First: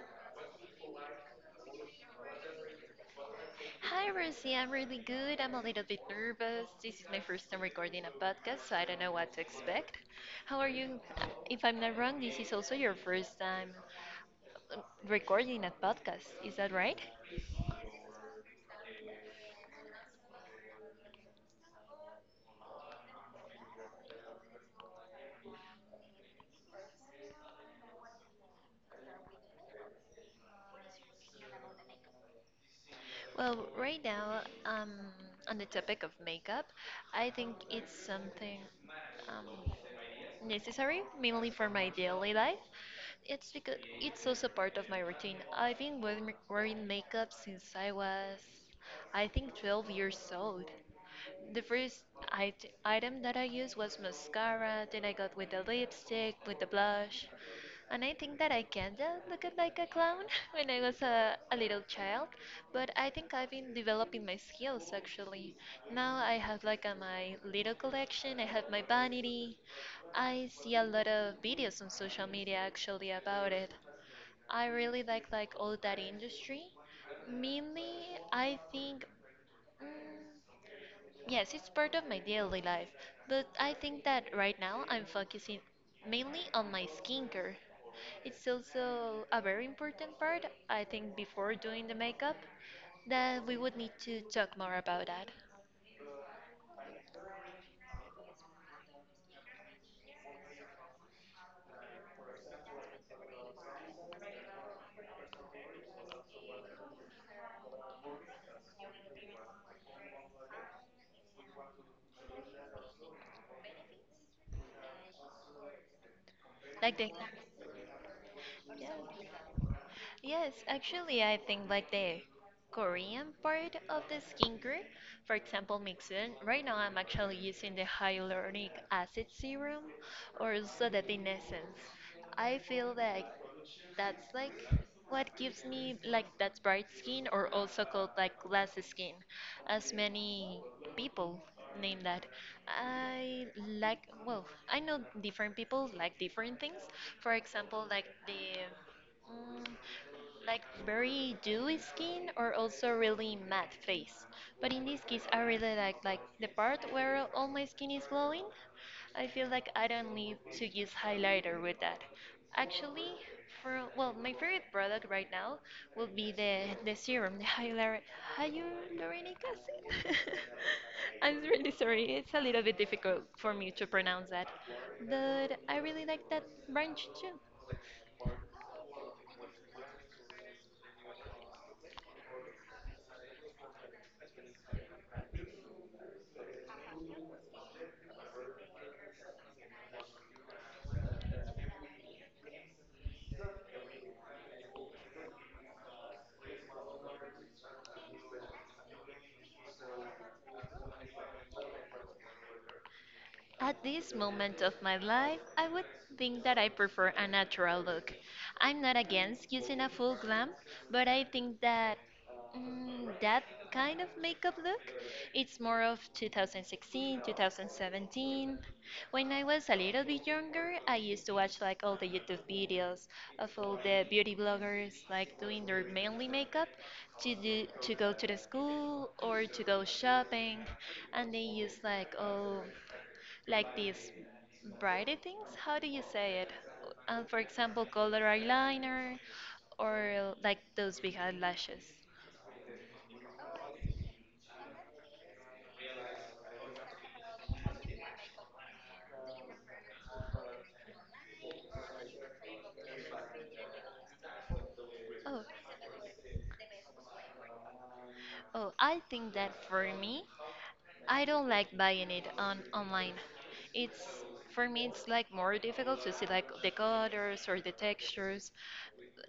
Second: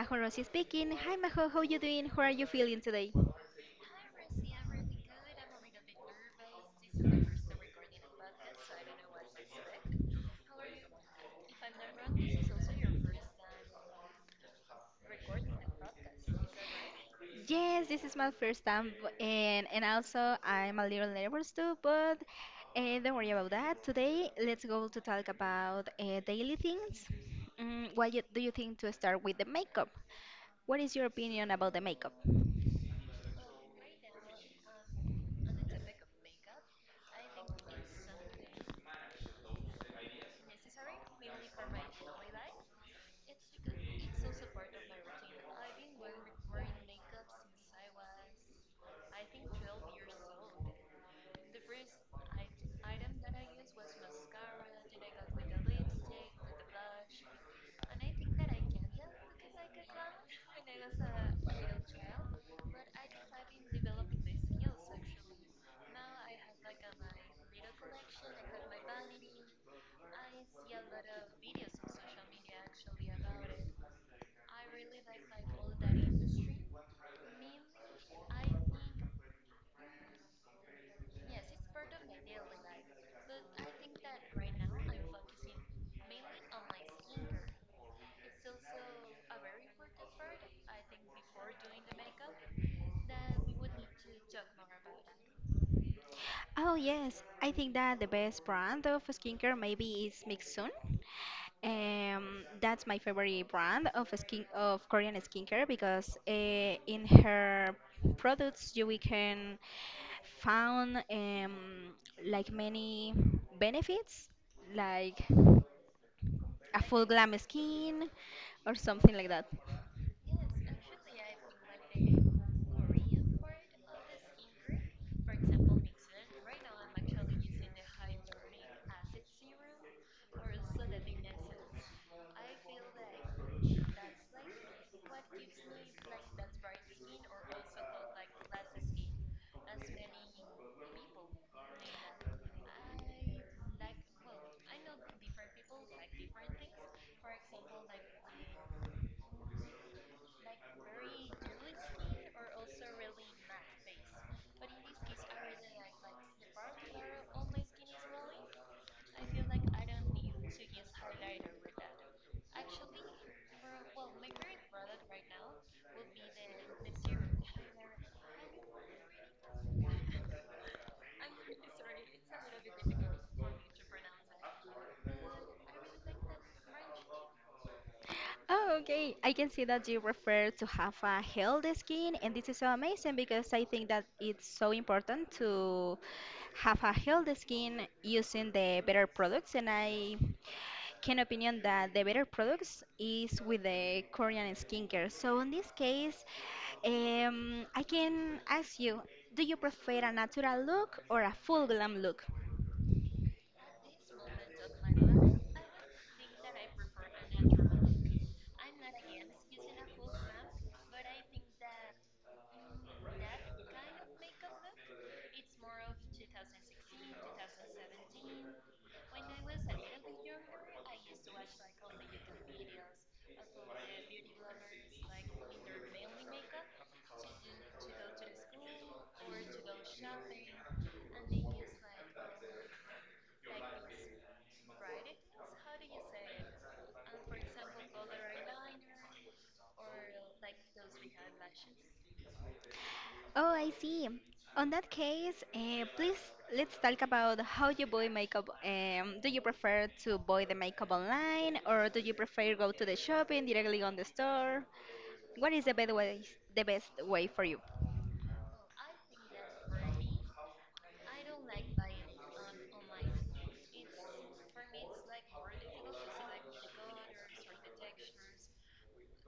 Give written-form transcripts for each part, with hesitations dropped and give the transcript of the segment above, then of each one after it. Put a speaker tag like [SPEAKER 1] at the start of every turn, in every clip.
[SPEAKER 1] Majo Rossi speaking. Hi Majo, how you doing? How are you feeling today?
[SPEAKER 2] Hi, Rosie. I'm really good. I'm a little bit nervous. This is my first time recording a podcast, so I don't know what to expect. How are you? If I'm not wrong, this is also your first time um, recording a podcast. Is that right?
[SPEAKER 1] Yes, this is my first time and also I'm a little nervous too, but don't worry about that. Today, let's go to talk about daily things. Do you think to start with the makeup? What is your opinion about the makeup?
[SPEAKER 2] Well, right now, on the topic of makeup, I think it's something. Um, necessary, mainly for my daily life. It's because it's also part of my routine. I've been wearing makeup since I was, I think, 12 years old. The item that I used was mascara, then I got with the lipstick, with the blush. And I think that I kinda looked like a clown when I was a little child, but I think I've been developing my skills actually. Now I have like my little collection. I have my vanity. I see a lot of videos on social media actually about it. I really like all that industry. Mainly, I think. Mm, Yes, it's part of my daily life, but I think that right now I'm focusing mainly on my skincare. It's also a very important part, I think, before doing the makeup, that we would need to talk more about that.
[SPEAKER 1] Oh yes, I think that the best brand of skincare maybe is Mixun. That's my favorite brand of skin of Korean skincare because in her products you we can found like many benefits like a
[SPEAKER 2] Like
[SPEAKER 1] full
[SPEAKER 2] the,
[SPEAKER 1] glam skin or something like
[SPEAKER 2] yeah.
[SPEAKER 1] that.
[SPEAKER 2] Yes, actually, I think like the Korean part of the skincare, for example, Mixin. Right now, I'm actually using the hyaluronic acid serum or Sodatin essence. I feel like that's like what gives me like that bright skin, or also called like glass skin, as many people name that. I like, well, I know different people like different things. For example, mm, like very dewy skin or also really matte face. But in this case, I really like the part where all my skin is glowing. I feel like I don't need to use highlighter with that. Actually, for well, my favorite product right now will be the serum, the hyaluronic acid. I'm really sorry, it's a little bit difficult for me to pronounce that, but I really like that branch too.
[SPEAKER 1] Oh, okay. I can see that you refer to have a healthy skin, and this is so amazing because I think that it's so important to have a healthy skin using the better products. And I can opinion that the better products is with the Korean skincare. So in this case, I can ask you, do you prefer a natural look or a full glam look?
[SPEAKER 2] At this moment of my life, I would think that I prefer a natural look. I'm not against using a full glam, but I think that that kind of makeup look, it's more of 2016, 2017. When I was a little bit younger, I used to watch like all the YouTube videos of all the beauty bloggers like doing their mainly makeup to do to go to the school or to go shopping, and they use like all like these brighty things. How do you say it? For example, color eyeliner or like those big eyelashes.
[SPEAKER 1] Oh, I see. On that case, please let's talk about how you buy makeup. Do you prefer to buy the makeup online, or do you prefer go to the shopping directly on the store?
[SPEAKER 2] Oh,
[SPEAKER 1] What is the best way for you?
[SPEAKER 2] oh, I think that for me, I don't like buying it on online. It's for me it's like more difficult to see like the colors or the textures.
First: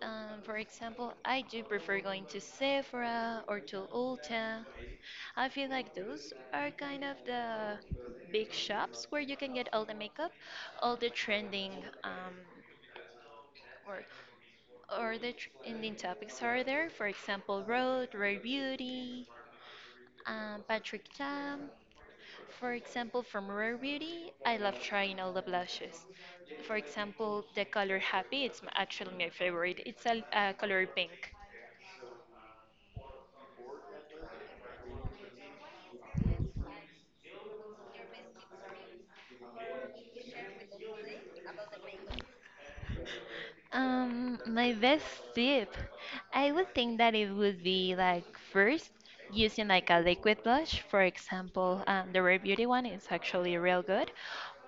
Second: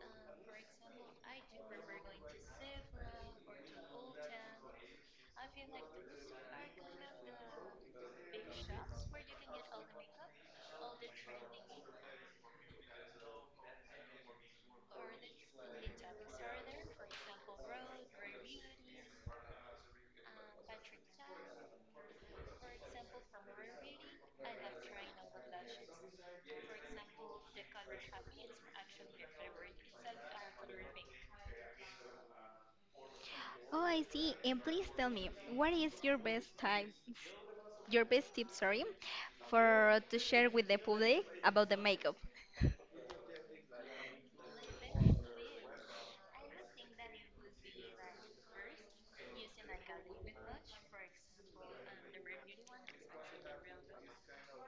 [SPEAKER 2] For example, I do prefer going to Sephora or to Ulta. I feel like those are kind of the big shops where you can get all the makeup, all the trending um, or or the trending topics are there. For example, Road, Rare Beauty, Patrick Tam. For example, from Rare Beauty, I love trying all the blushes. For example, the color Happy, actually my favorite. It's a color pink.
[SPEAKER 1] Oh, I see. And please tell me, what is your best time, your best tip, sorry, for to share with the public about the makeup?
[SPEAKER 2] My best tip, I would think that it would be like first using like a liquid blush. For example, the Rare Beauty one is actually real good.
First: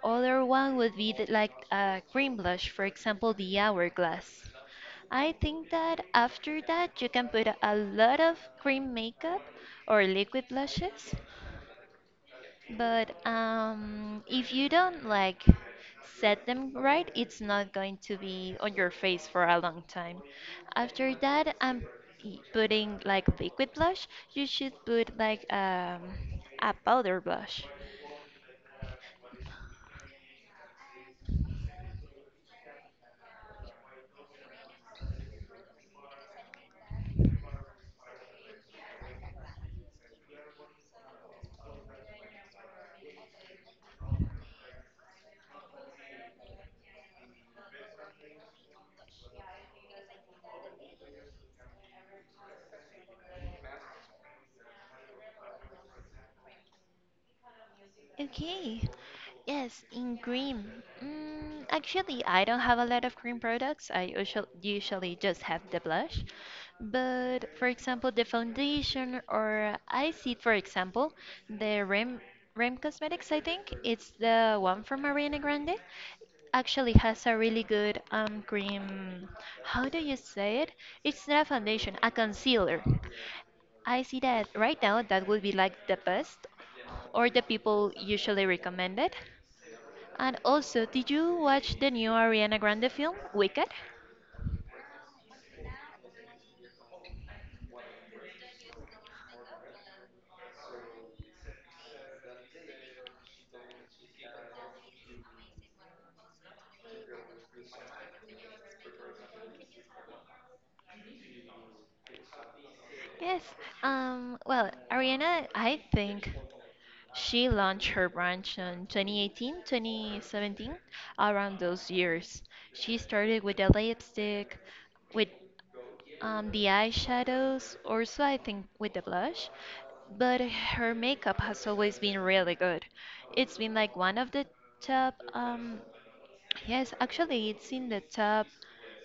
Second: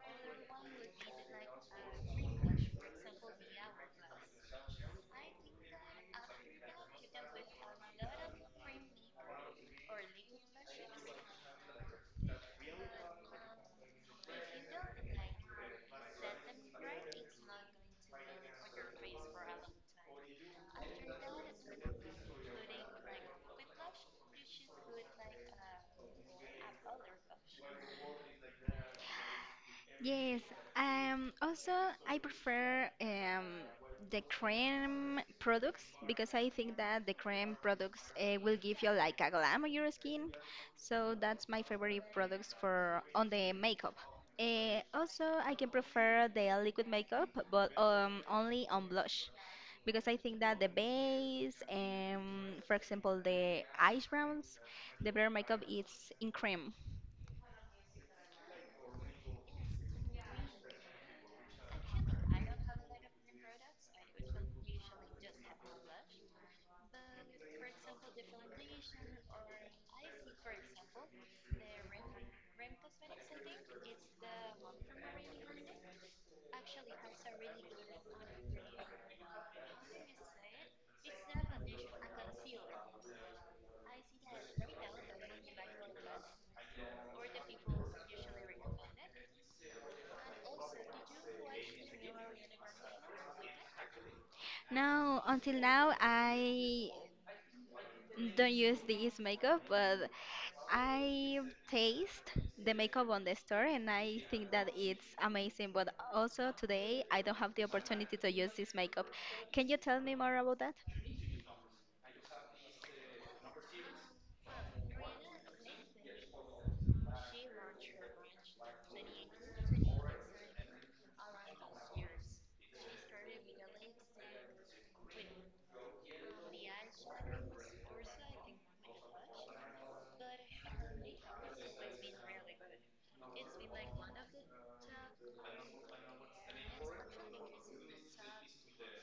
[SPEAKER 2] Other one would be the, like a cream blush, for example, the Hourglass. I think that after that you can put a lot of cream makeup or liquid blushes, but if you don't like set them right, it's not going to be on your face for a long time. After that, I'm putting like liquid blush. You should put like a powder blush.
[SPEAKER 1] Yes, also I prefer the cream products because I think that the cream products will give you like a glam on your skin. So that's my favorite products for on the makeup. Also, I can prefer the liquid makeup, but only on blush because I think that the base, for example, the eyebrows, browns, the better makeup is in cream.
[SPEAKER 2] Okay. Yes, in cream. Mm, actually, I don't have a lot of cream products. I usually just have the blush. But for example, the foundation or I see, for example, the Rem Cosmetics, I think it's the one from Ariana Grande. Actually has a really good cream. How do you say it? It's not a foundation, a concealer. I see that right now that would be like the best or the people usually recommend it. And also, did you watch the new Ariana Grande film, Wicked?
[SPEAKER 1] Until now, I don't use this makeup, but I taste the makeup on the store and I think that it's amazing. But also today, I don't have the opportunity to use this makeup. Can you tell me more about that?
[SPEAKER 2] Yes. Well, Ariana, I think she launched her brand in 2018, 2017, around those years. She started with the lipstick, with the eyeshadows, also I think with the blush, but her makeup has always been really good. It's been like one of the top, yes, actually it's in the top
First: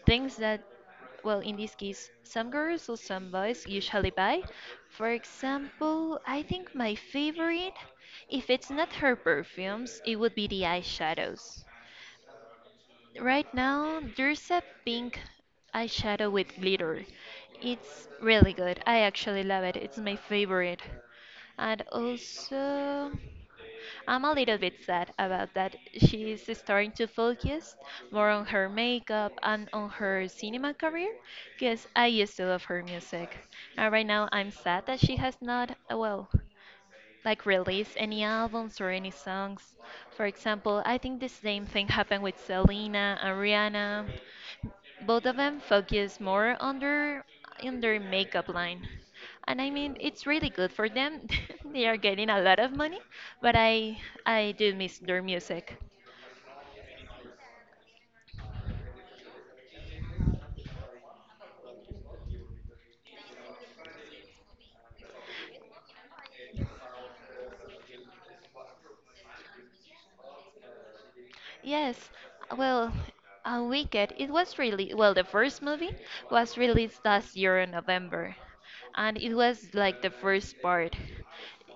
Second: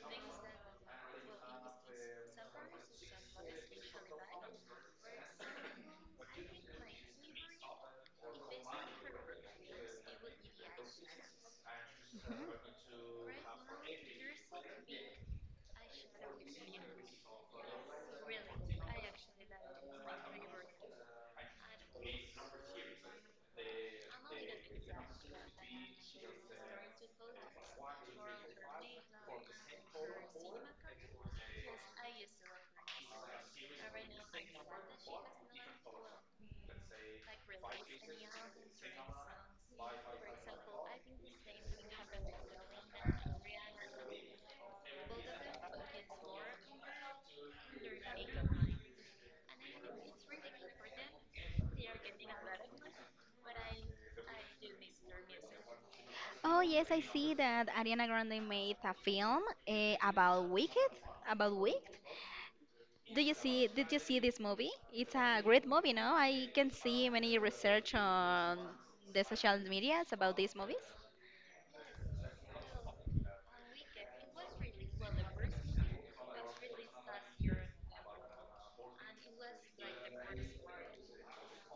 [SPEAKER 2] things that, well, in this case, some girls or some boys usually buy. For example, I think my favorite, if it's not her perfumes, it would be the eyeshadows.
[SPEAKER 1] Mhm.
[SPEAKER 2] Right now, there's a pink eyeshadow with glitter. It's really good. I actually love it. It's my favorite. And also, I'm a little bit sad about that. She's starting to focus more on her makeup and on her cinema career because I used to love her music. And right now, I'm sad that she has not, well, like release any albums or any songs. For example, I think the same thing happened with Selena and Rihanna. Both of them focus more on their makeup line. And I mean, it's really good for them. They are getting a lot of money, but I do miss their music.
[SPEAKER 1] Oh, yes, I see that Ariana Grande made a film about Wicked, about Wicked. Do you see? Did you see this movie? It's a great movie, no? I can see many research on the social medias about these movies.
[SPEAKER 2] Yes, well, Wicked, it was really, well, the first movie was released last year in November, and it was like the first part.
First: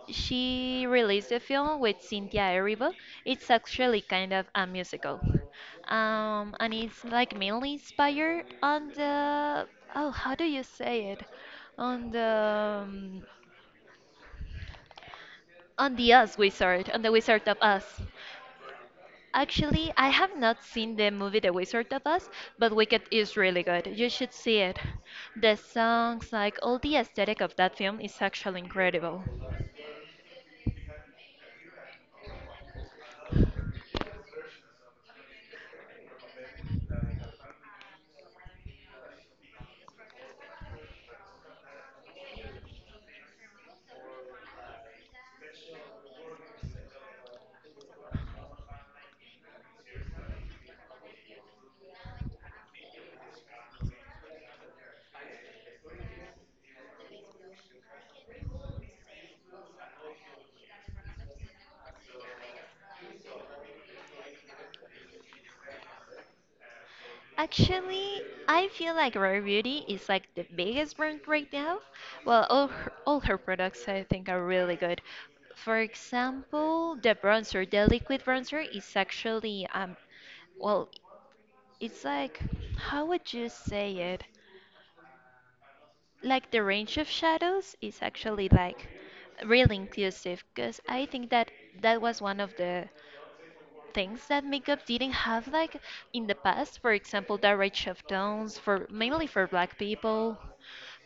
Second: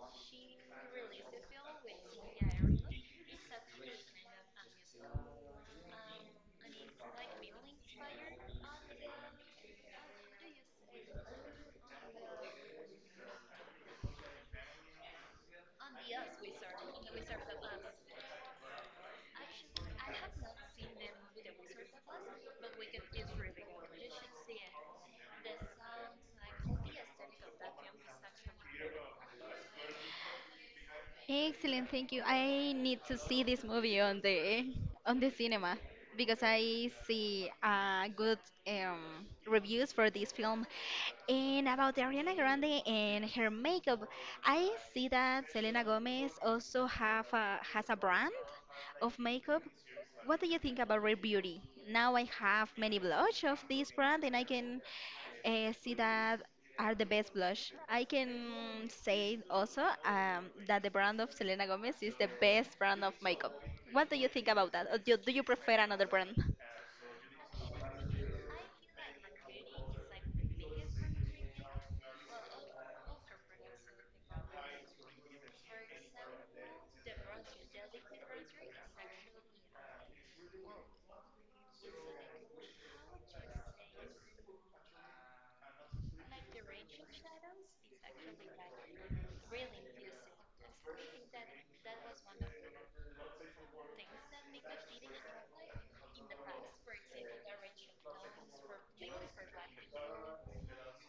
[SPEAKER 2] She released the film with Cynthia Erivo. It's actually kind of a musical. And it's like mainly inspired on the, oh, how do you say it? On the, um, on the Us Wizard, on the Wizard of Us. Actually, I have not seen the movie The Wizard of Oz, but Wicked is really good. You should see it. The songs, like all the aesthetic of that film, is actually incredible.
[SPEAKER 1] Excellent, thank you. I need to see this movie on the cinema because I see good reviews for this film. And about Ariana Grande and her makeup, I see that Selena Gomez has a brand of makeup. What do you think about Rare Beauty? Now I have many blush of this brand, and I can see that are the best blush. I can say also that the brand of Selena Gomez is the best brand of makeup. What do you think about that? Or do you prefer another brand?
[SPEAKER 2] Actually, I feel like Rare Beauty is like the biggest brand right now. Well, all her products I think are really good. For example, the liquid bronzer is actually well, it's like how would you say it? Like the range of shadows is actually like really inclusive, because I think that that was one of the things that makeup didn't have like in the past, for example, the range of tones for mainly for black people.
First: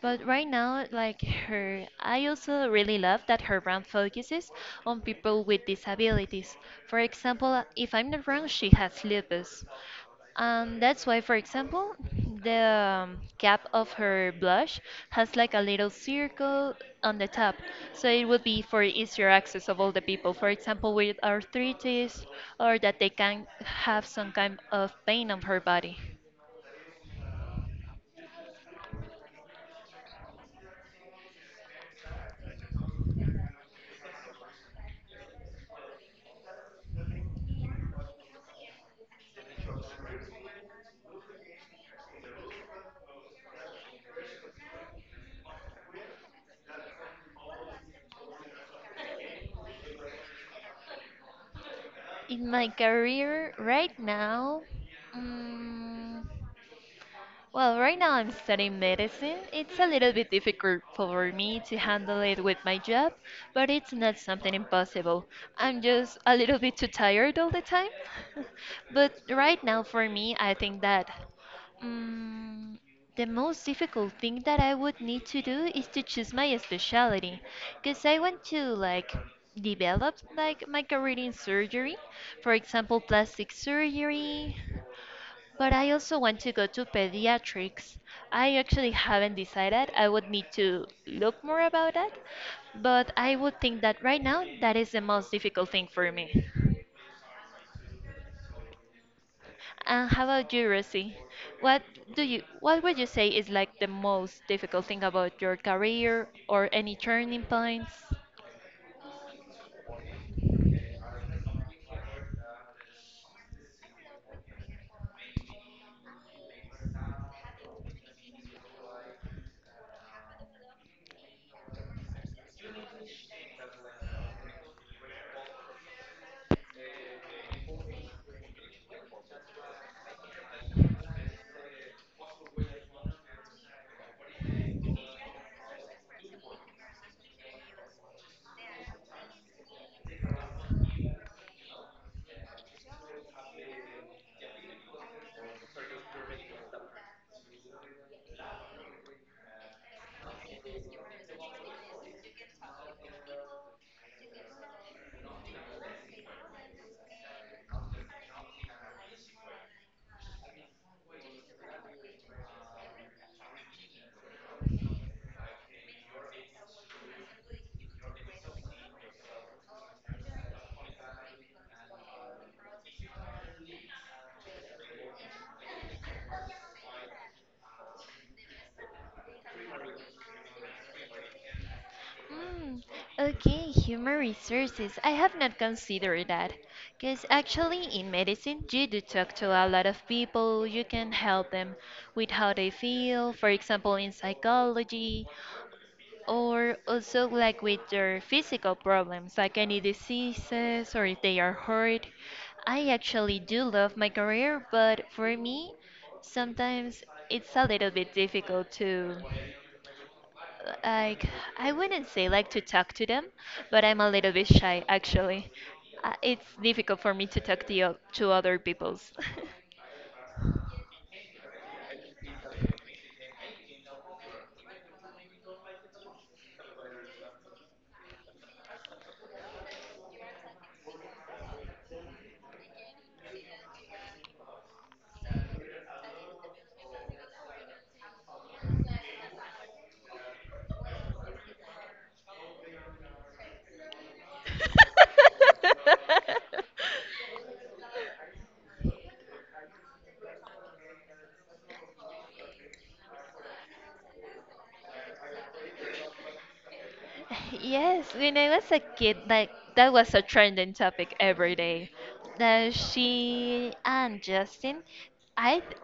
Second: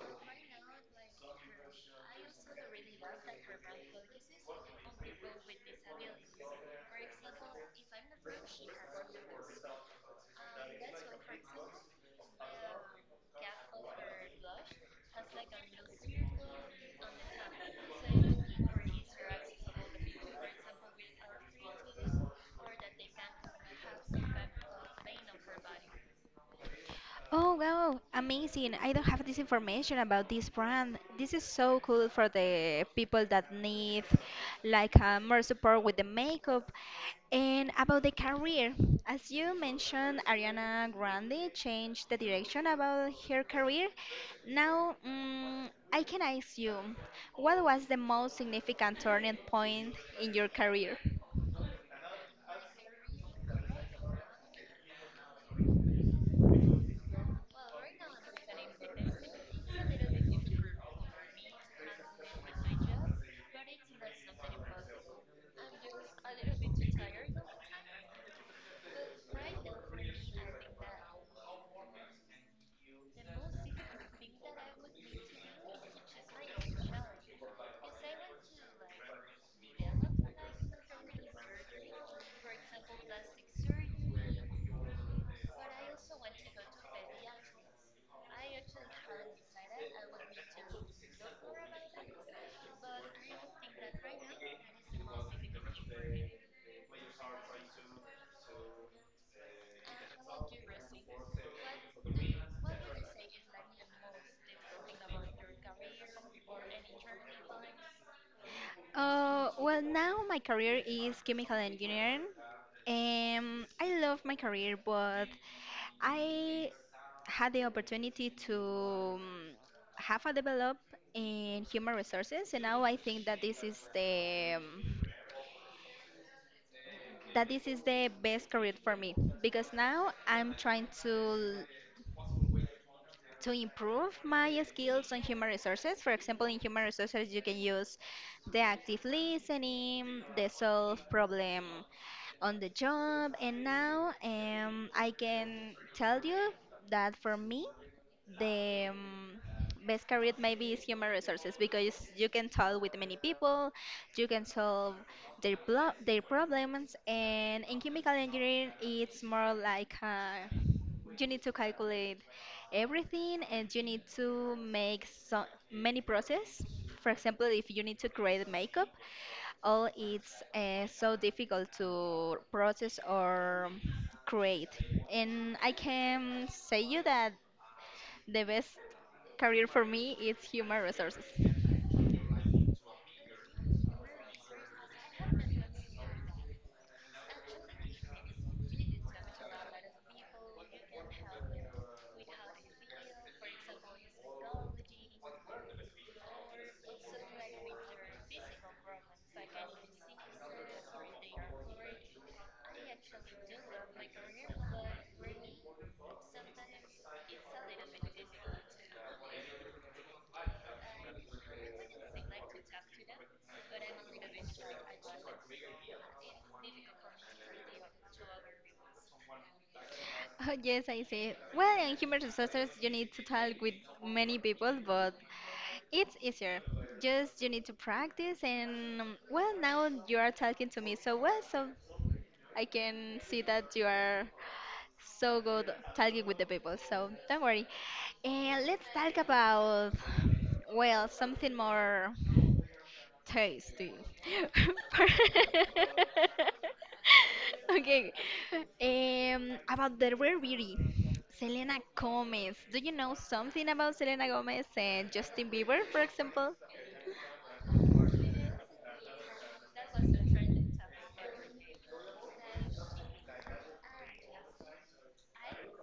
[SPEAKER 2] But right now, like her, I also really love that her brand focuses on people with disabilities. For example, if I'm not wrong, she has lupus, and that's why, for example, the cap of her blush has like a little circle on the top. So it would be for easier access of all the people. For example, with arthritis or that they can have some kind of pain on her body.
[SPEAKER 1] Oh wow, amazing. I don't have this information about this brand. This is so cool for the people that need like more support with the makeup. And about the career, as you mentioned, Ariana Grande changed the direction about her career. Now, I can ask you, what was the most significant turning point in your career?
[SPEAKER 2] In my career right now, mm well, right now I'm studying medicine. It's a little bit difficult for me to handle it with my job, but it's not something impossible. I'm just a little bit too tired all the time. But right now, for me, I think that mm the most difficult thing that I would need to do is to choose my specialty, because I want to like develop like my career in surgery, for example, plastic surgery, but I also want to go to pediatrics. I actually haven't decided. I would need to look more about that. But I would think that right now that is the most difficult thing for me. And how about you, Rosie? What do you what would you say is like the most difficult thing about your career or any turning points?
[SPEAKER 1] Well, now my career is chemical engineering. I love my career, but I had the opportunity to have a develop in human resources, and now I think that this is the best career for me because now I'm trying to improve my skills on human resources. For example, in human resources, you can use the active listening, the solve problem on the job. And now I can tell you that for me, the best career maybe is human resources because you can talk with many people, you can solve their problems, and in chemical engineering it's more like you need to calculate everything and you need to make so many process. For example, if you need to create makeup, all it's so difficult to process or create. And I can say you that the best career for me is human resources.
[SPEAKER 2] Mm, okay, human resources. I have not considered that. Because actually, in medicine, you do talk to a lot of people, you can help them with how they feel, for example, in psychology, or also like with their physical problems, like any diseases or if they are hurt. I actually do love my career, but for me, sometimes it's a little bit difficult to like I wouldn't say like to talk to them, but I'm a little bit shy actually. It's difficult for me to talk to to other people's.
[SPEAKER 1] Oh, yes, I see. Well, in human resources, you need to talk with many people, but it's easier. Just you need to practice, and well, now you are talking to me so well, so I can see that you are so good talking with the people. So don't worry. And let's talk about, well, something more. Tasty. Okay. About the rare beauty, Selena Gomez. Do you know something about Selena Gomez and Justin Bieber, for example?
[SPEAKER 2] Yes, when I was a kid, like that was a trending topic every day. That she and Justin, I, th-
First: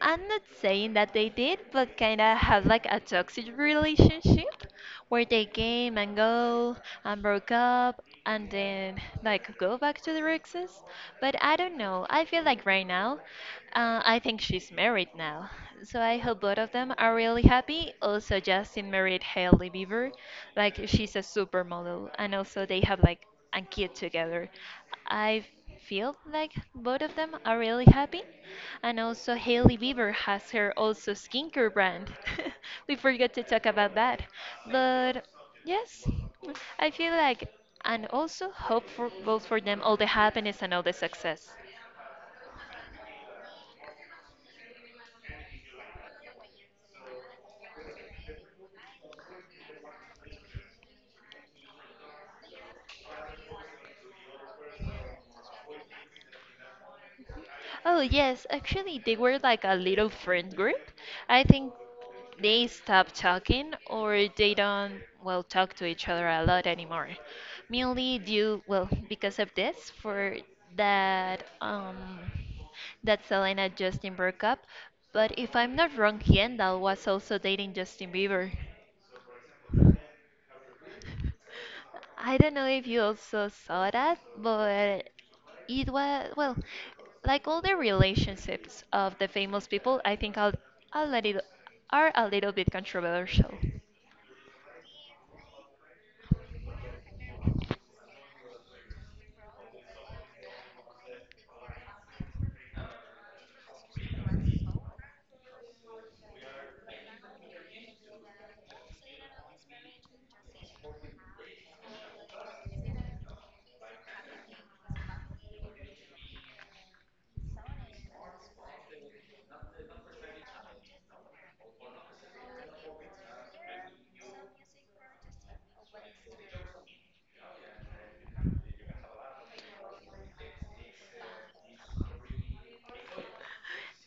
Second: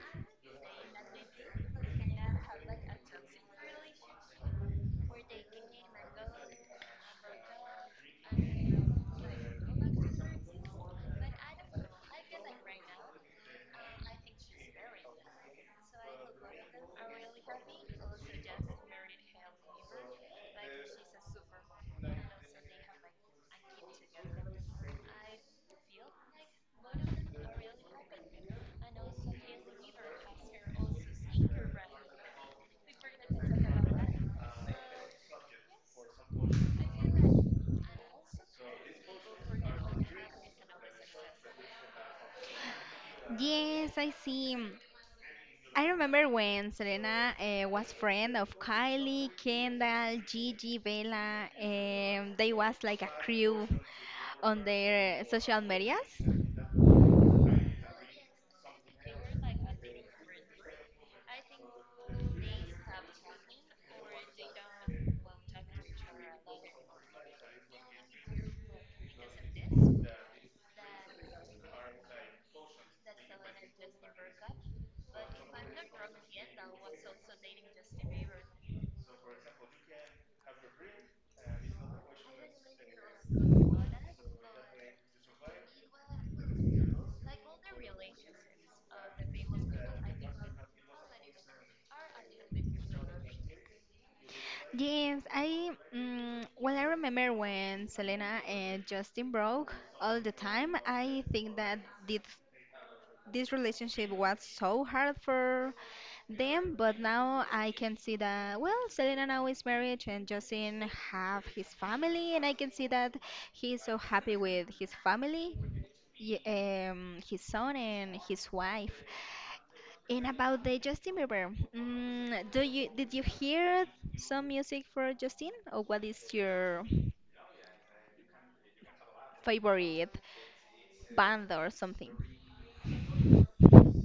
[SPEAKER 2] I'm not saying that they did, but kind of have like a toxic relationship where they came and go and broke up, and then like go back to the Rexes. But I don't know. I feel like right now, I think she's married now. So I hope both of them are really happy. Also, Justin married Hailey Bieber. Like she's a supermodel, and also they have like a kid together. I feel like both of them are really happy. And also Hailey Bieber has her also skincare brand. We forgot to talk about that. But yes, I feel like, and also hopeful for them all the happiness and all the success.
[SPEAKER 1] Yes, I see. I remember when Selena was friend of Kylie, Kendall, Gigi, Bella, and they was like a crew on their social medias.
[SPEAKER 2] Oh, yes, actually, they were like a little friend group. I think they stopped talking or they don't, well, talk to each other a lot anymore. Mainly due, well, because of this, for that, that Selena Justin broke up. But if I'm not wrong, Kendall was also dating Justin Bieber. I don't know if you also saw that, but it was, well, like all the relationships of the famous people, I think I'll let it, are a little bit controversial.
[SPEAKER 1] Yes, I well, I remember when Selena and Justin broke all the time. I think that this this relationship was so hard for them, but now I can see that well, Selena now is married and Justin have his family, and I can see that he's so happy with his family his son and his wife. And about the Justin Bieber, do you did you hear some music for Justin, or what is your favorite band or something?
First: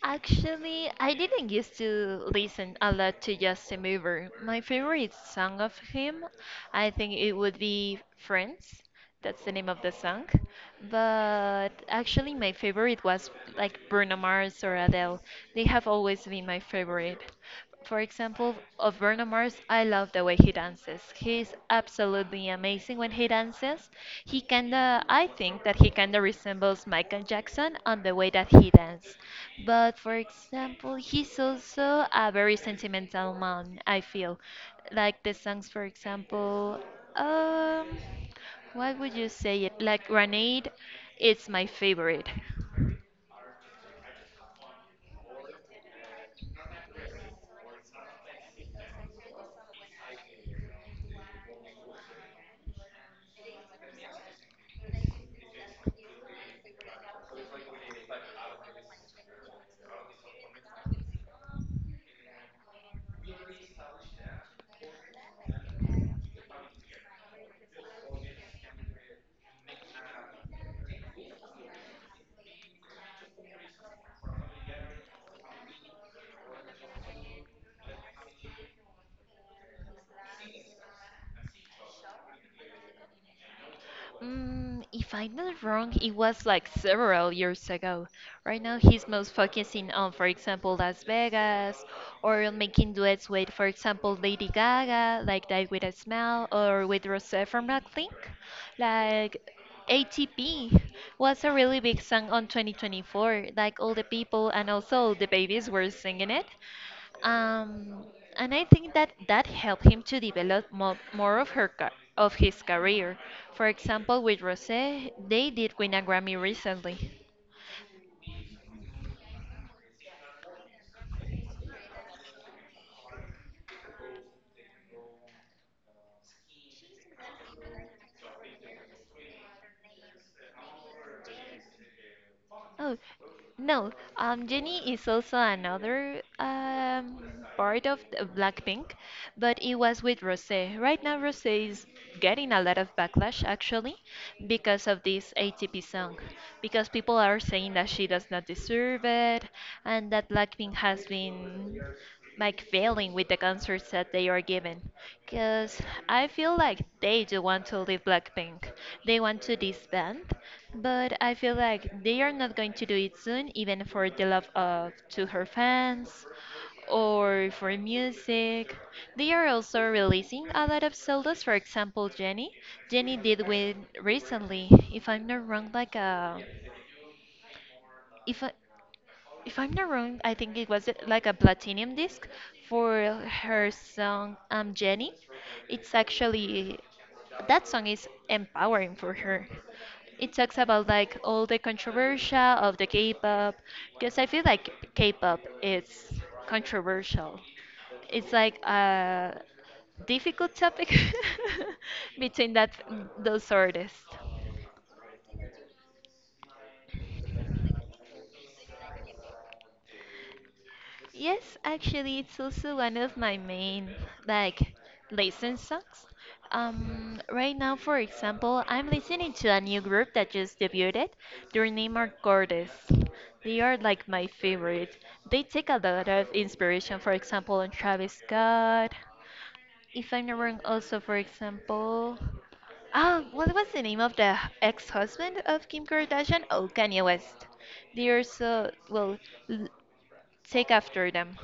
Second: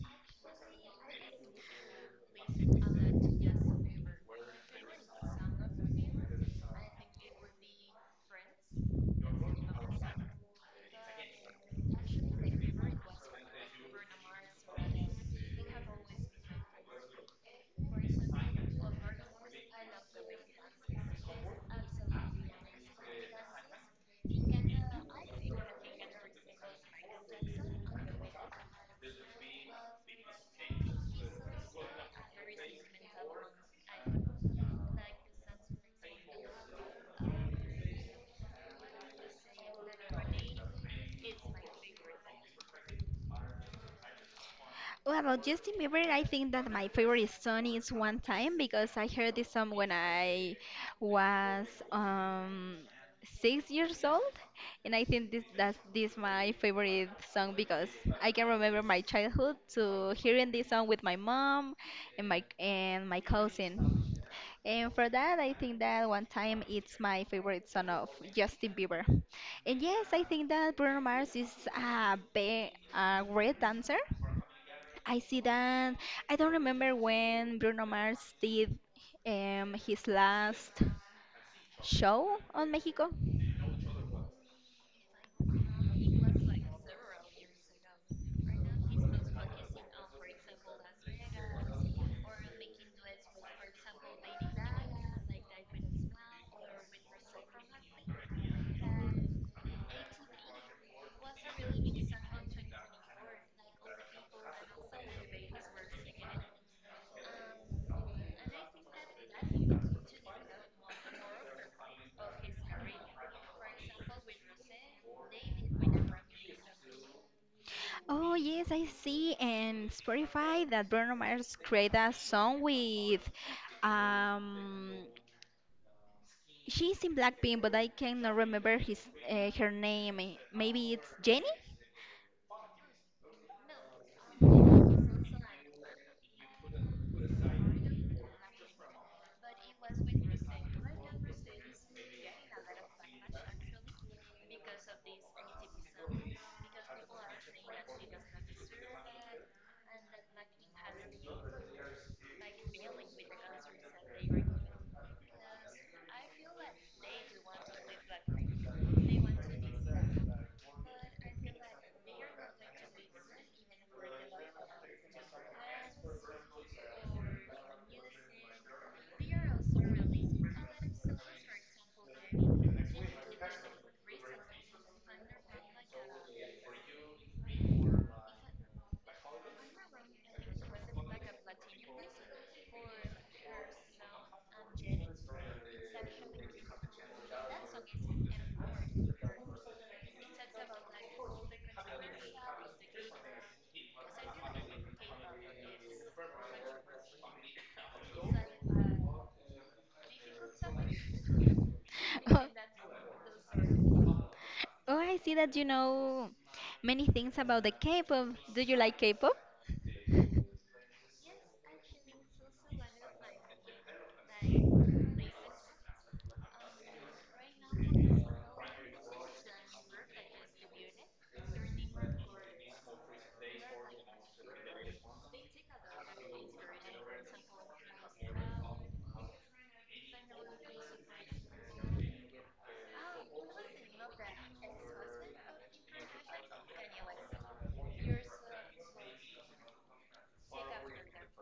[SPEAKER 2] Actually, I didn't used to listen a lot to Justin Bieber. My favorite song of him, I think it would be Friends. That's the name of the song. But actually, my favorite was like Bruno Mars or Adele. They have always been my favorite. For example, of Bruno Mars, I love the way he dances. He's absolutely amazing when he dances. He kinda, I think that he kinda resembles Michael Jackson on the way that he dances. But for example, he's also a very sentimental man, I feel. Like the songs, for example, um, what would you say it? Like Grenade, it's my favorite.
[SPEAKER 1] Well, about Justin Bieber, I think that my favorite song is One Time because I heard this song when I was um, 6 years old, and I think this that's this my favorite song because I can remember my childhood to hearing this song with my mom and my cousin, and for that I think that One Time it's my favorite song of Justin Bieber, and yes, I think that Bruno Mars is a great dancer I see that. I don't remember when Bruno Mars did his last show on Mexico.
[SPEAKER 2] Mm, if I'm not wrong, it was like several years ago. Right now, he's most focusing on, for example, Las Vegas, or on making duets with, for example, Lady Gaga, like Die With A Smile, or with Rosé from Blackpink. Like, ATP was a really big song on 2024. Like, all the people and also all the babies were singing it. Um, and I think that that helped him to develop more of of his career. For example, with Rosé, they did win a Grammy recently.
[SPEAKER 1] Oh, yes, I see. And Spotify that Bruno Mars created a song with. Um, she's in Blackpink, but I cannot remember his her name. Eh, maybe it's Jenny?
[SPEAKER 2] Oh, no. Jennie is also another part of the Blackpink, but it was with Rosé. Right now, Rosé is getting a lot of backlash actually because of this ATP song, because people are saying that she does not deserve it and that Blackpink has been like failing with the concerts that they are given because I feel like they do want to leave Blackpink. They want to disband, but I feel like they are not going to do it soon even for the love of to her fans or for music. They are also releasing a lot of solos. For example, Jenny did with recently, if I'm not wrong, like a if I, if I'm not wrong, I think it was like a platinum disc for her song Jenny. It's actually that song is empowering for her. It talks about like all the controversial of the K-pop because I feel like K-pop is controversial. It's like a difficult topic between that those artists.
[SPEAKER 1] Oh, I see that you know many things about the K-pop. Do you like K-pop?
[SPEAKER 2] Yes, actually, it's also one of my main like listen songs. Right now, for example, I'm listening to a new group that just debuted. Their name are Gordas. They are like my favorite. They take a lot of inspiration, for example, on Travis Scott. If I'm not wrong, also, for example, oh, what was the name of the ex-husband of Kim Kardashian? Oh, Kanye West. They also, well, l- take after them.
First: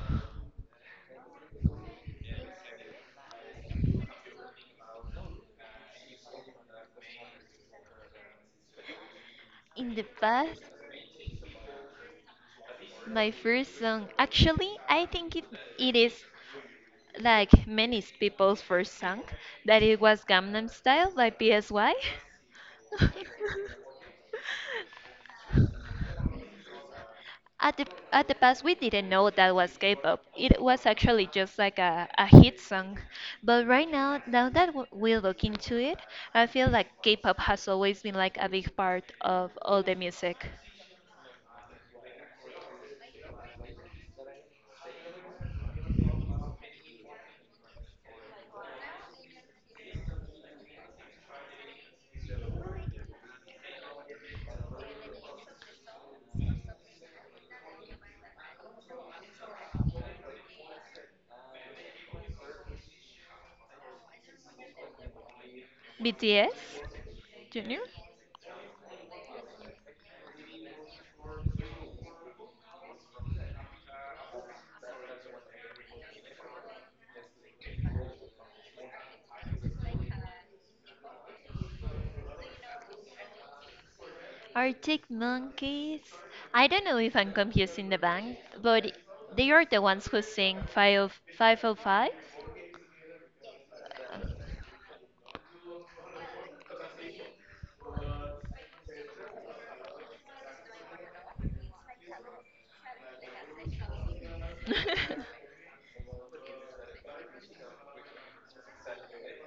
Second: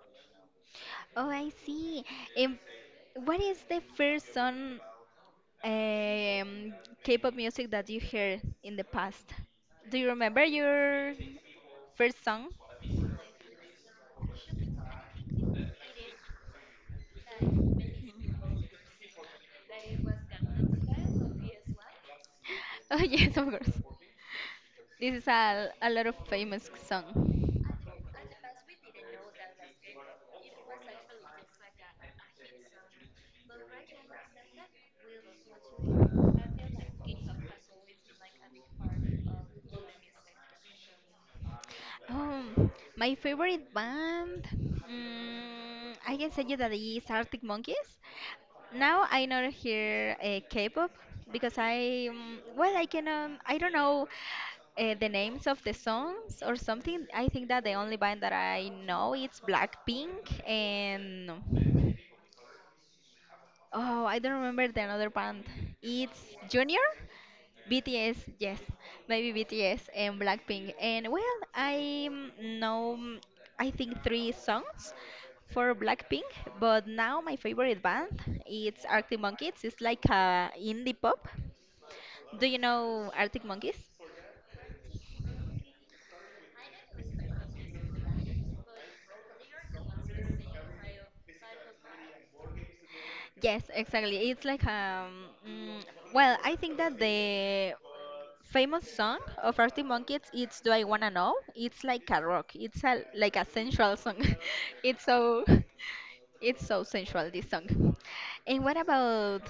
[SPEAKER 1] Oh, I see. Um, what is the first song um, K-pop music that you heard in the past?
[SPEAKER 2] In
[SPEAKER 1] Do
[SPEAKER 2] the
[SPEAKER 1] you remember
[SPEAKER 2] past,
[SPEAKER 1] your first song?
[SPEAKER 2] my first song, actually, I think it, it is like many people's first song, that it was Gangnam Style by PSY.
[SPEAKER 1] Oh, yes, of course. This is a lot of famous song.
[SPEAKER 2] At the at the past, we didn't know that was K-pop. It was actually just like a hit song. But right now, now that we look into it, I feel like K-pop has always been like a big part of all the music.
[SPEAKER 1] Um, my favorite band, I can say you that is Arctic Monkeys. Now I not hear K-pop because I well I don't know the names of the songs or something. I think that the only band that I know is Blackpink and oh, I don't remember the another band. It's
[SPEAKER 2] BTS,
[SPEAKER 1] Junior?
[SPEAKER 2] Junior.
[SPEAKER 1] BTS, yes. Maybe BTS and Blackpink. And well, I mm, know mm, I think three songs for Blackpink, but now my favorite band it's Arctic Monkeys. It's like a indie pop. Do you know Arctic Monkeys?
[SPEAKER 2] Arctic monkeys. I don't know if I'm confusing the band, but they are the ones who sing 5 five oh
[SPEAKER 1] Yes, exactly. It's like well, I think that the famous song of Arctic Monkeys. It's "Do I Wanna Know." It's like a rock. It's a like a sensual song. It's
[SPEAKER 2] five.
[SPEAKER 1] so it's so sensual this song. And what about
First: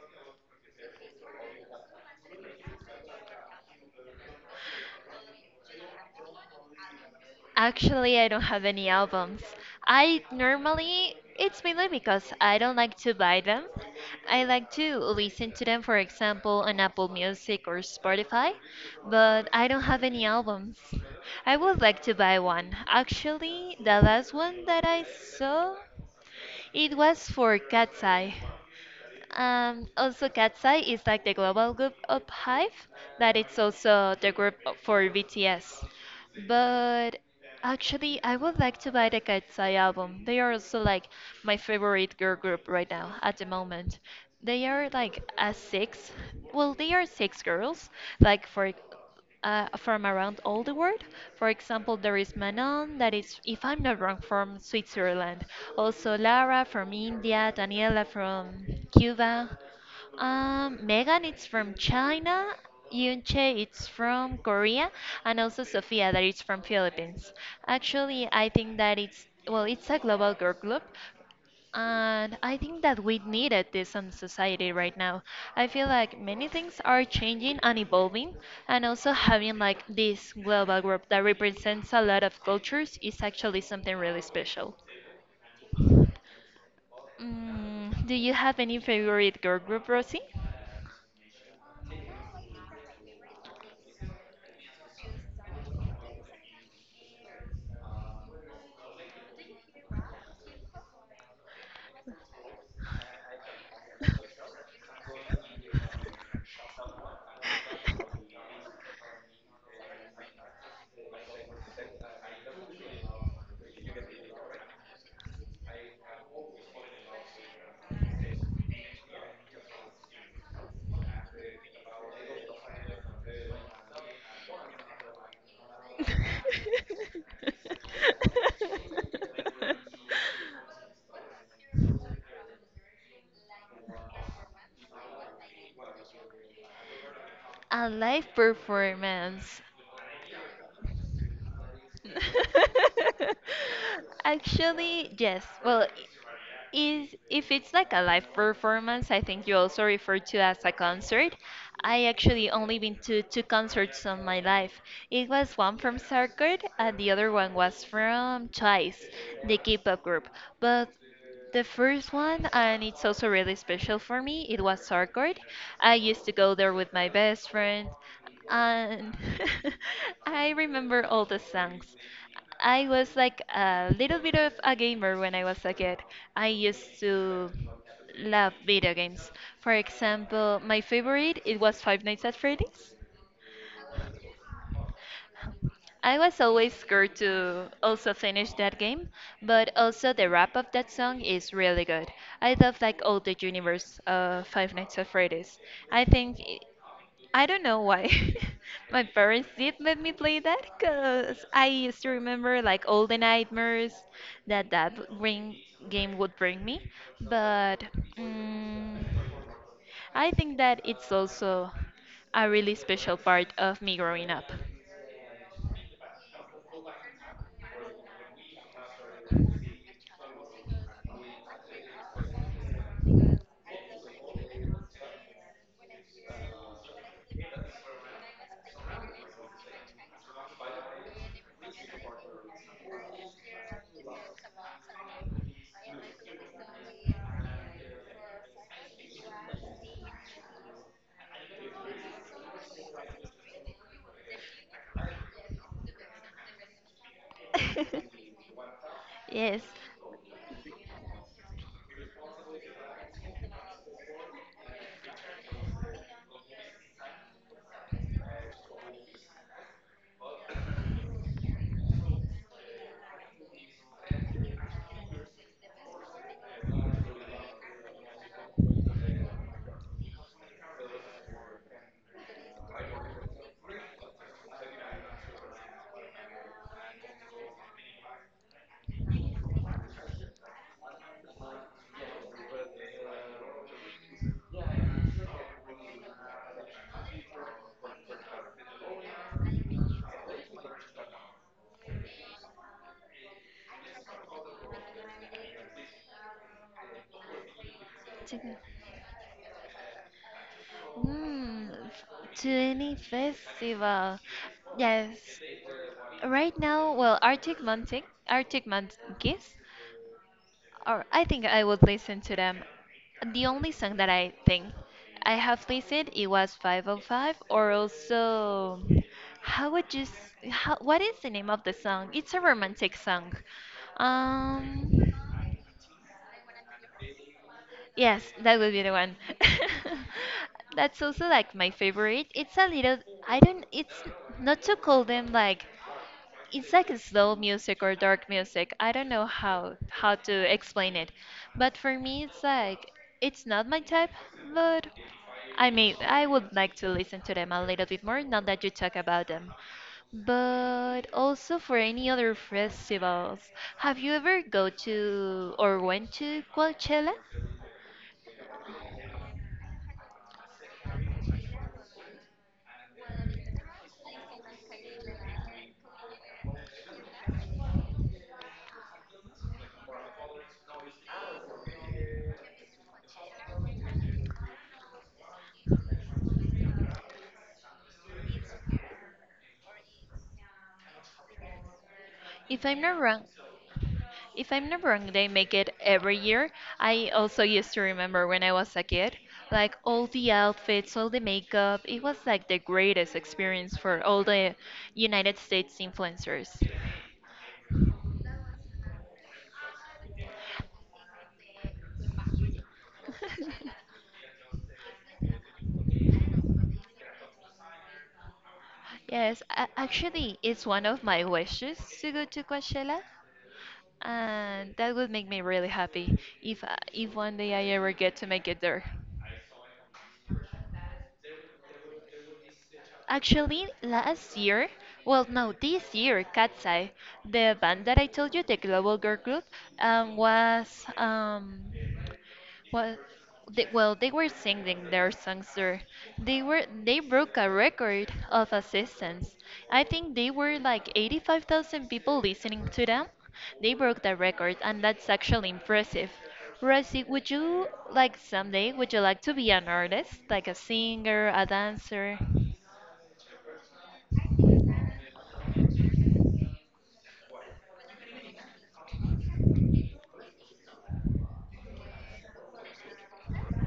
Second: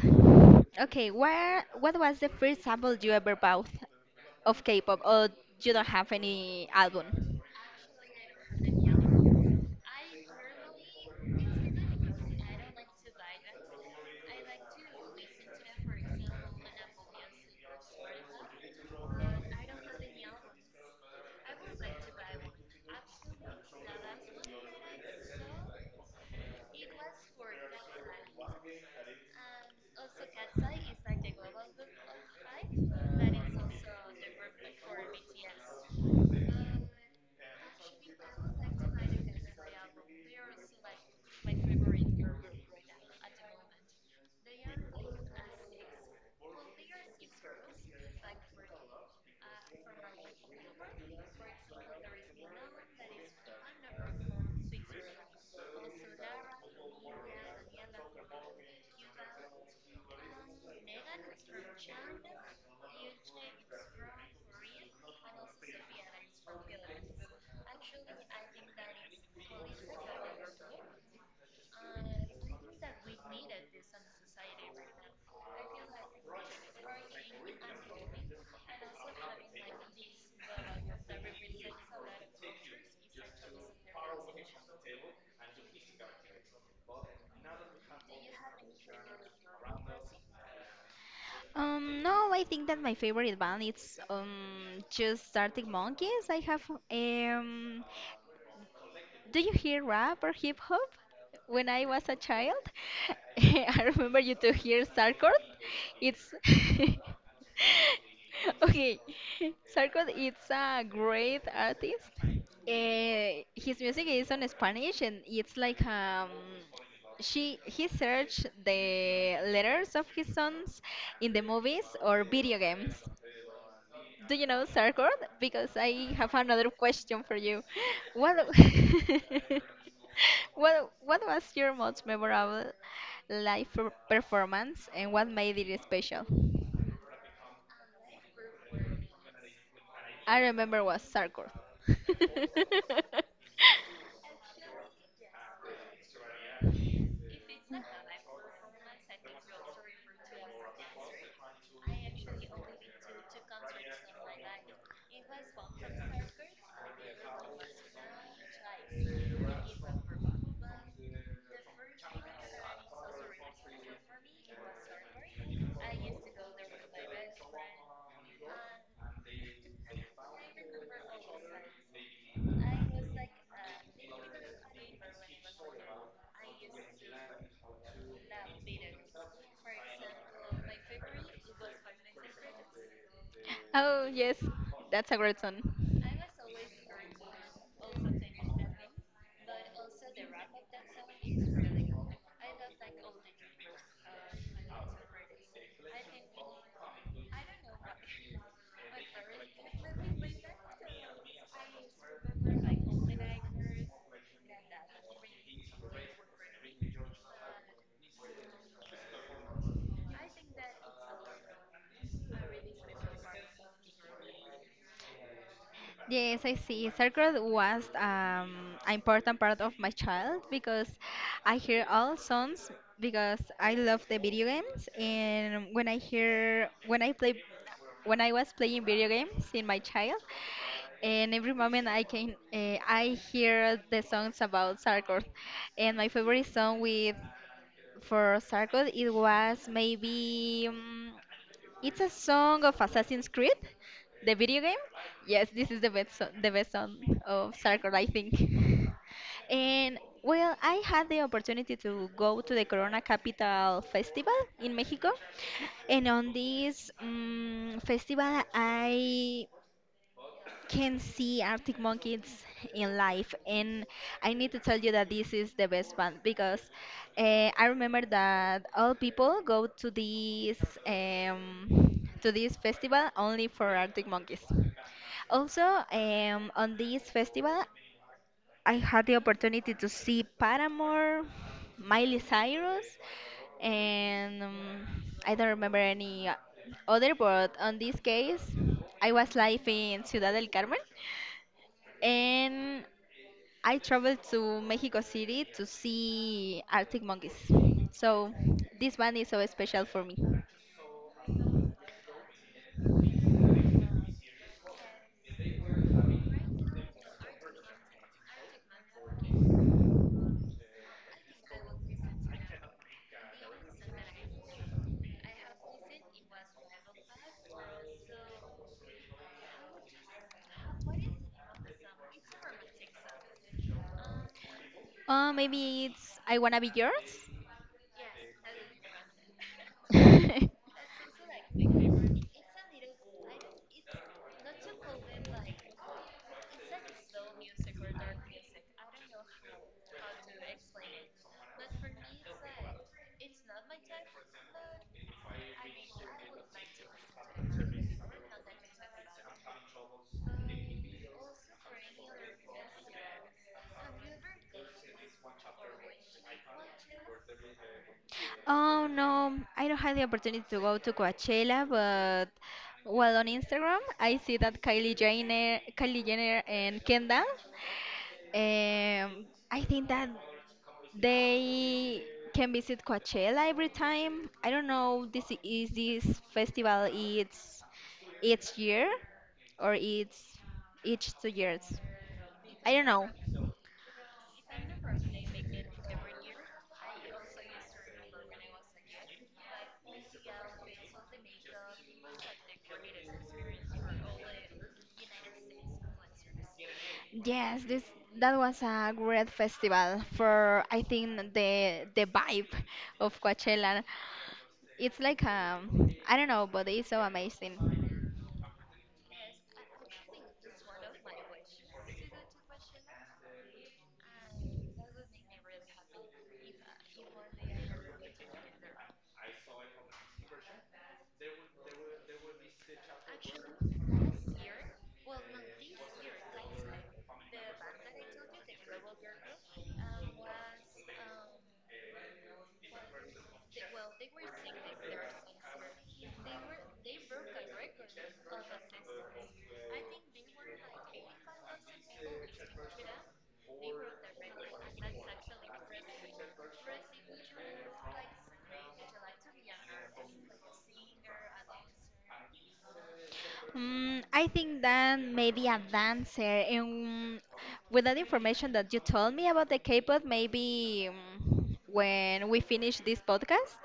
[SPEAKER 1] okay? Where what was the first sample you ever bought of K-pop? Or you don't have any album?
[SPEAKER 2] Actually, I don't have any albums. I normally, it's mainly because I don't like to buy them. I like to listen to them, for example, on Apple Music or Spotify, but I don't have any albums. I would like to buy one. Actually, the last one that I saw, it was for Cat's Eye. Also, Katsai is like the global group of Hive, that it's also the group for BTS. But actually, I would like to buy the Katsai album. They are also like my favorite girl group right now at the moment. They are like a six. Well, they are six girls, like for from around all the world. For example, there is Manon, that is, if I'm not wrong, from Switzerland. Also, Lara from India, Daniela from Cuba, Megan, it's from China. Yunche, it's from Korea, and also Sophia, that is from Philippines. Actually, I think that it's well, it's a global girl group and I think that we needed this in society right now. I feel like many things are changing and evolving, and also having like this global group that represents a lot of cultures is actually something really special. Mm, do you have any favorite girl group, Rosie?
[SPEAKER 1] No, I think that my favorite band is just Arctic Monkeys. I have um do you hear rap or hip hop? When I was a child, I remember you to hear sarcord. It's okay. Sarcord is a great artist. His music is on Spanish and it's like she he searched the letters of his songs in the movies or video games do you know Sargon? Because I have another question for you. What what was your most memorable performance and what made it special?
[SPEAKER 2] A live performance.
[SPEAKER 1] I remember was Sargon.
[SPEAKER 2] Actually, yes. Well, is if it's like a live performance, I think you also refer to as a concert. I actually only been to two concerts in my life. It was one from Circuit and the other one was from Twice, the K-pop group. But the first one, and it's also really special for me, it was Sarkord. I used to go there with my best friend, and I remember all the songs. I was like a little bit of a gamer when I was a kid. I used to love video games. For example, my favorite it was Five Nights at Freddy's.
[SPEAKER 1] Oh yes, that's a great song.
[SPEAKER 2] I was always scared to also finish that game, but also the rap of that song is really good. I love like all the universe of Five Nights at Freddy's. I think it- I don't know why my parents did let me play that because I used to remember like all the nightmares that that ring game would bring me. But mm, I think that it's also a really special part of me growing up.
[SPEAKER 1] Yes, I see. Circle was an important part of my child because I hear all songs because I love the video games and when I play when I was playing video games in my child and every moment I can I hear the songs about Sarkor and my favorite song with for Sarkor it was maybe it's a song of Assassin's Creed, the video game. Yes, this is the the best song of Sarkor, I think.
[SPEAKER 2] Yes.
[SPEAKER 1] And well, I had the opportunity to go to the Corona Capital Festival in Mexico, and on this festival, I can see Arctic Monkeys in life, and I need to tell you that this is the best band because I remember that all people go to this festival only for Arctic Monkeys. Also, on this festival, I had the opportunity to see Paramore, Miley Cyrus, and I don't remember any other, but on this case, I was live in Ciudad del Carmen and I traveled to Mexico City to see Arctic monkeys. So
[SPEAKER 2] Chicken.
[SPEAKER 1] this one is so special for me.
[SPEAKER 2] Mm, f- to any festival. Yes. Right now, well, Arctic Monkeys, or I think I would listen to them. The only song that I think I have listened it was 505 or also how would you s- how, what is the name of the song? It's a romantic song. Um,
[SPEAKER 1] Maybe it's I Wanna Be Yours?
[SPEAKER 2] yes, that would be the one. That's also like my favorite. It's a little, I don't, it's not to call them like, it's like a slow music or dark music. I don't know how to explain it. But for me, it's like, it's not my type, but I mean, I would like to listen to them a little bit more now that you talk about them. But also for any other festivals. Have you ever go to or went to Coachella?
[SPEAKER 1] Oh no, I don't have the opportunity to go to Coachella, but well, on Instagram, I see that Kylie Jenner and Kendall, um, I think that they can visit Coachella every time. I don't know this I- is this festival it's each year or it's each two years.
[SPEAKER 2] If
[SPEAKER 1] I
[SPEAKER 2] I'm
[SPEAKER 1] don't
[SPEAKER 2] not
[SPEAKER 1] know.
[SPEAKER 2] wrong, if I'm not wrong, they make it every year. I also used to remember when I was a kid, like all the outfits, all the makeup. It was like the greatest experience for all the United States influencers.
[SPEAKER 1] Yes, this that was a great festival for I think the vibe of Coachella. It's like I don't know, but it's so amazing.
[SPEAKER 2] Yes, actually, it's one of my wishes to go to Coachella, and that would make me really happy if one day I ever get to make it there. Actually, last year, well, no, this year, Katsai, the band that I told you, the Global Girl Group, um, was um, was they, well, they were singing their songs there. They broke a record of assistance. I think they were like 85,000 people listening to them. They broke the record, and that's actually impressive. Rosie, would you like to be an artist, like a singer, a dancer?
[SPEAKER 1] I think then maybe a dancer, and with that information that you told me about the K-pop, maybe when we finish this podcast,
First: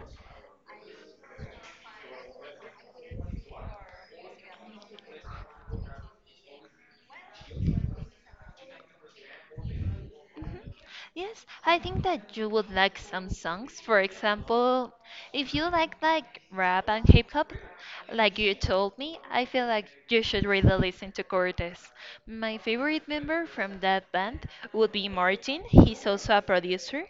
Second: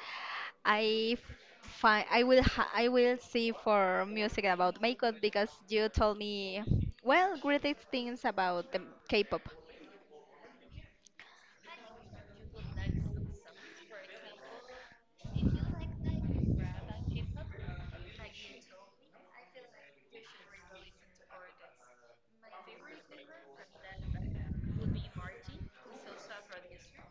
[SPEAKER 1] I I will ha I will see for music about makeup because you told me well great things about the K-pop.
[SPEAKER 2] Mhm. Yes, I think that you would like some songs. For example, if you like rap and hip hop, like you told me, I feel like you should really listen to Cortez. My favorite member from that band would be Martin. He's also a producer,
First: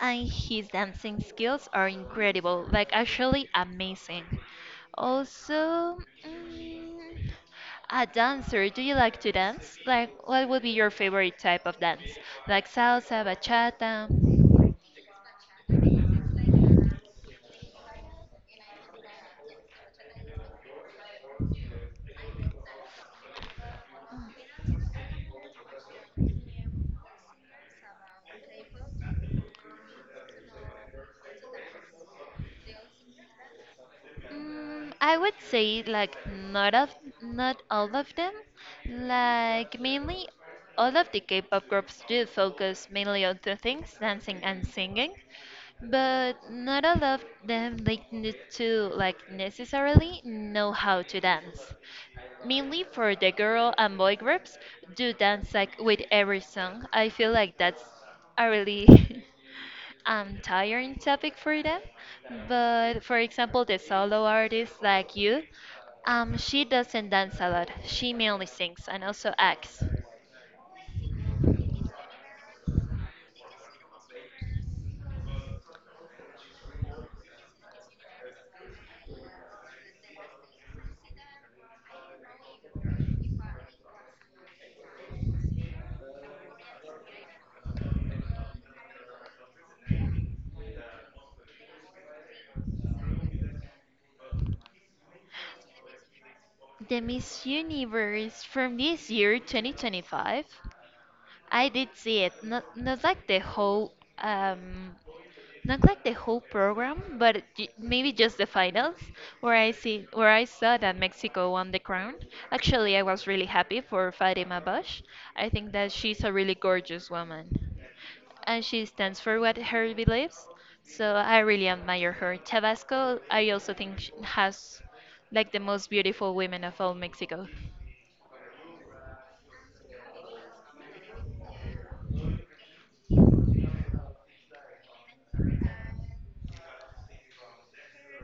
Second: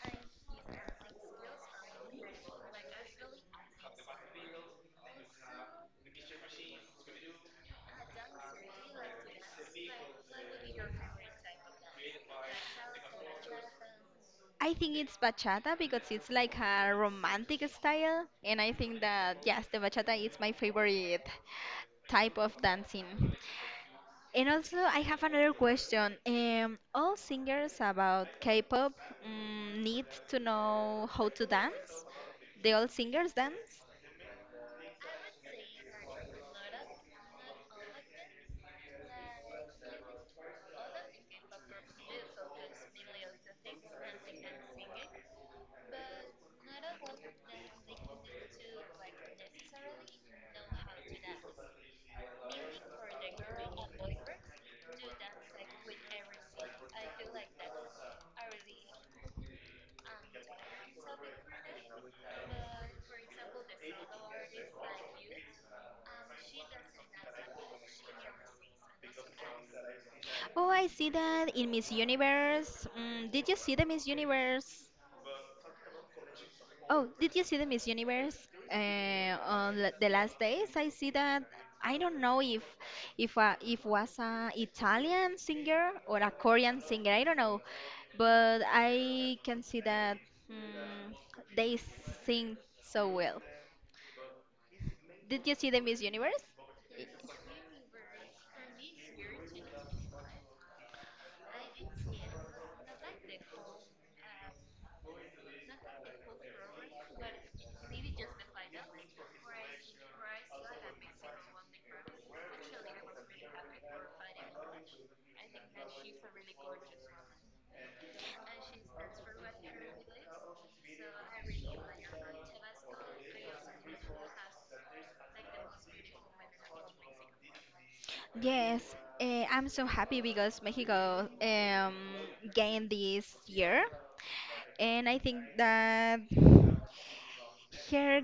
[SPEAKER 2] and his dancing skills are incredible, like actually amazing. Also, mm, a dancer, do you like to dance? Like, what would be your favorite type of dance? Like salsa, bachata?
[SPEAKER 1] I think it's bachata because it's like a romantic style, and I think that yes, the bachata is my favorite type of dancing. And also, I have another question. All singers about K-pop need to know how to dance. They all singers dance.
[SPEAKER 2] Mm, I would say like not all of them. Like mainly all of the K-pop groups do focus mainly on two things, dancing and singing, but not all of them they need to like necessarily know how to dance. Mainly for the girl and boy groups, do dance like with every song. I feel like that's a really tiring topic for them. But for example, the solo artist like you, she doesn't dance a lot. She mainly sings and also acts.
[SPEAKER 1] Oh, I see that in Miss Universe. Mm, did you see the Miss Universe Oh, did you see the Miss Universe the last days? I see that. I don't know if was a Italian singer or a Korean singer. I don't know, but I can see that mm, they sing so well. Did you see the Miss Universe?
[SPEAKER 2] The Miss Universe from this year, 2025. I did see it, not like the whole not like the whole program, but maybe just the finals, where I see where I saw that Mexico won the crown. Actually, I was really happy for Fatima Bosch. I think that she's a really gorgeous woman, and she stands for what her beliefs. So I really admire her. Tabasco, I also think sh has like the most beautiful women of all Mexico.
[SPEAKER 1] Yes, I'm so happy because Mexico gained this year, and I think that her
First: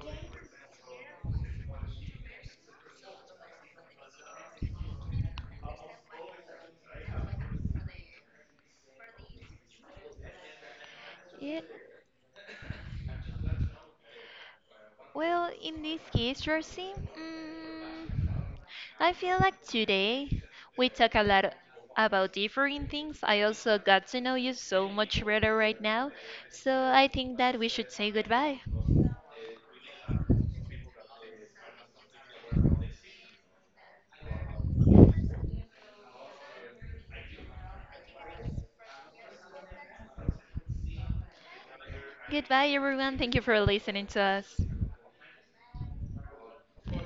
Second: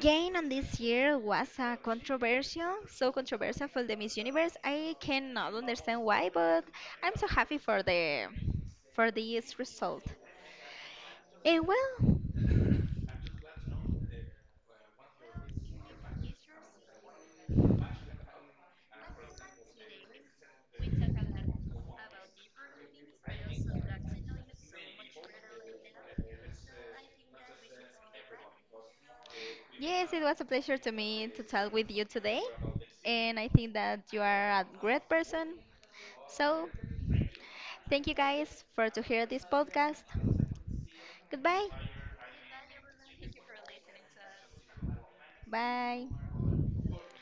[SPEAKER 1] gain on this year was a controversial, so controversial for the Miss Universe. I cannot understand why, but I'm so happy for the for this result.
[SPEAKER 2] Yeah.
[SPEAKER 1] And well,
[SPEAKER 2] Well, in this case, Rosie, I feel like today we talk a lot about different things. I also got to know you so much better right now, so I think that we should say goodbye.
[SPEAKER 1] yes, it was a pleasure to me to talk with you today, and I think that you are a great person. So thank you guys for to hear this podcast. Goodbye.
[SPEAKER 2] Goodbye, everyone. Thank you for listening to us.
[SPEAKER 1] Bye.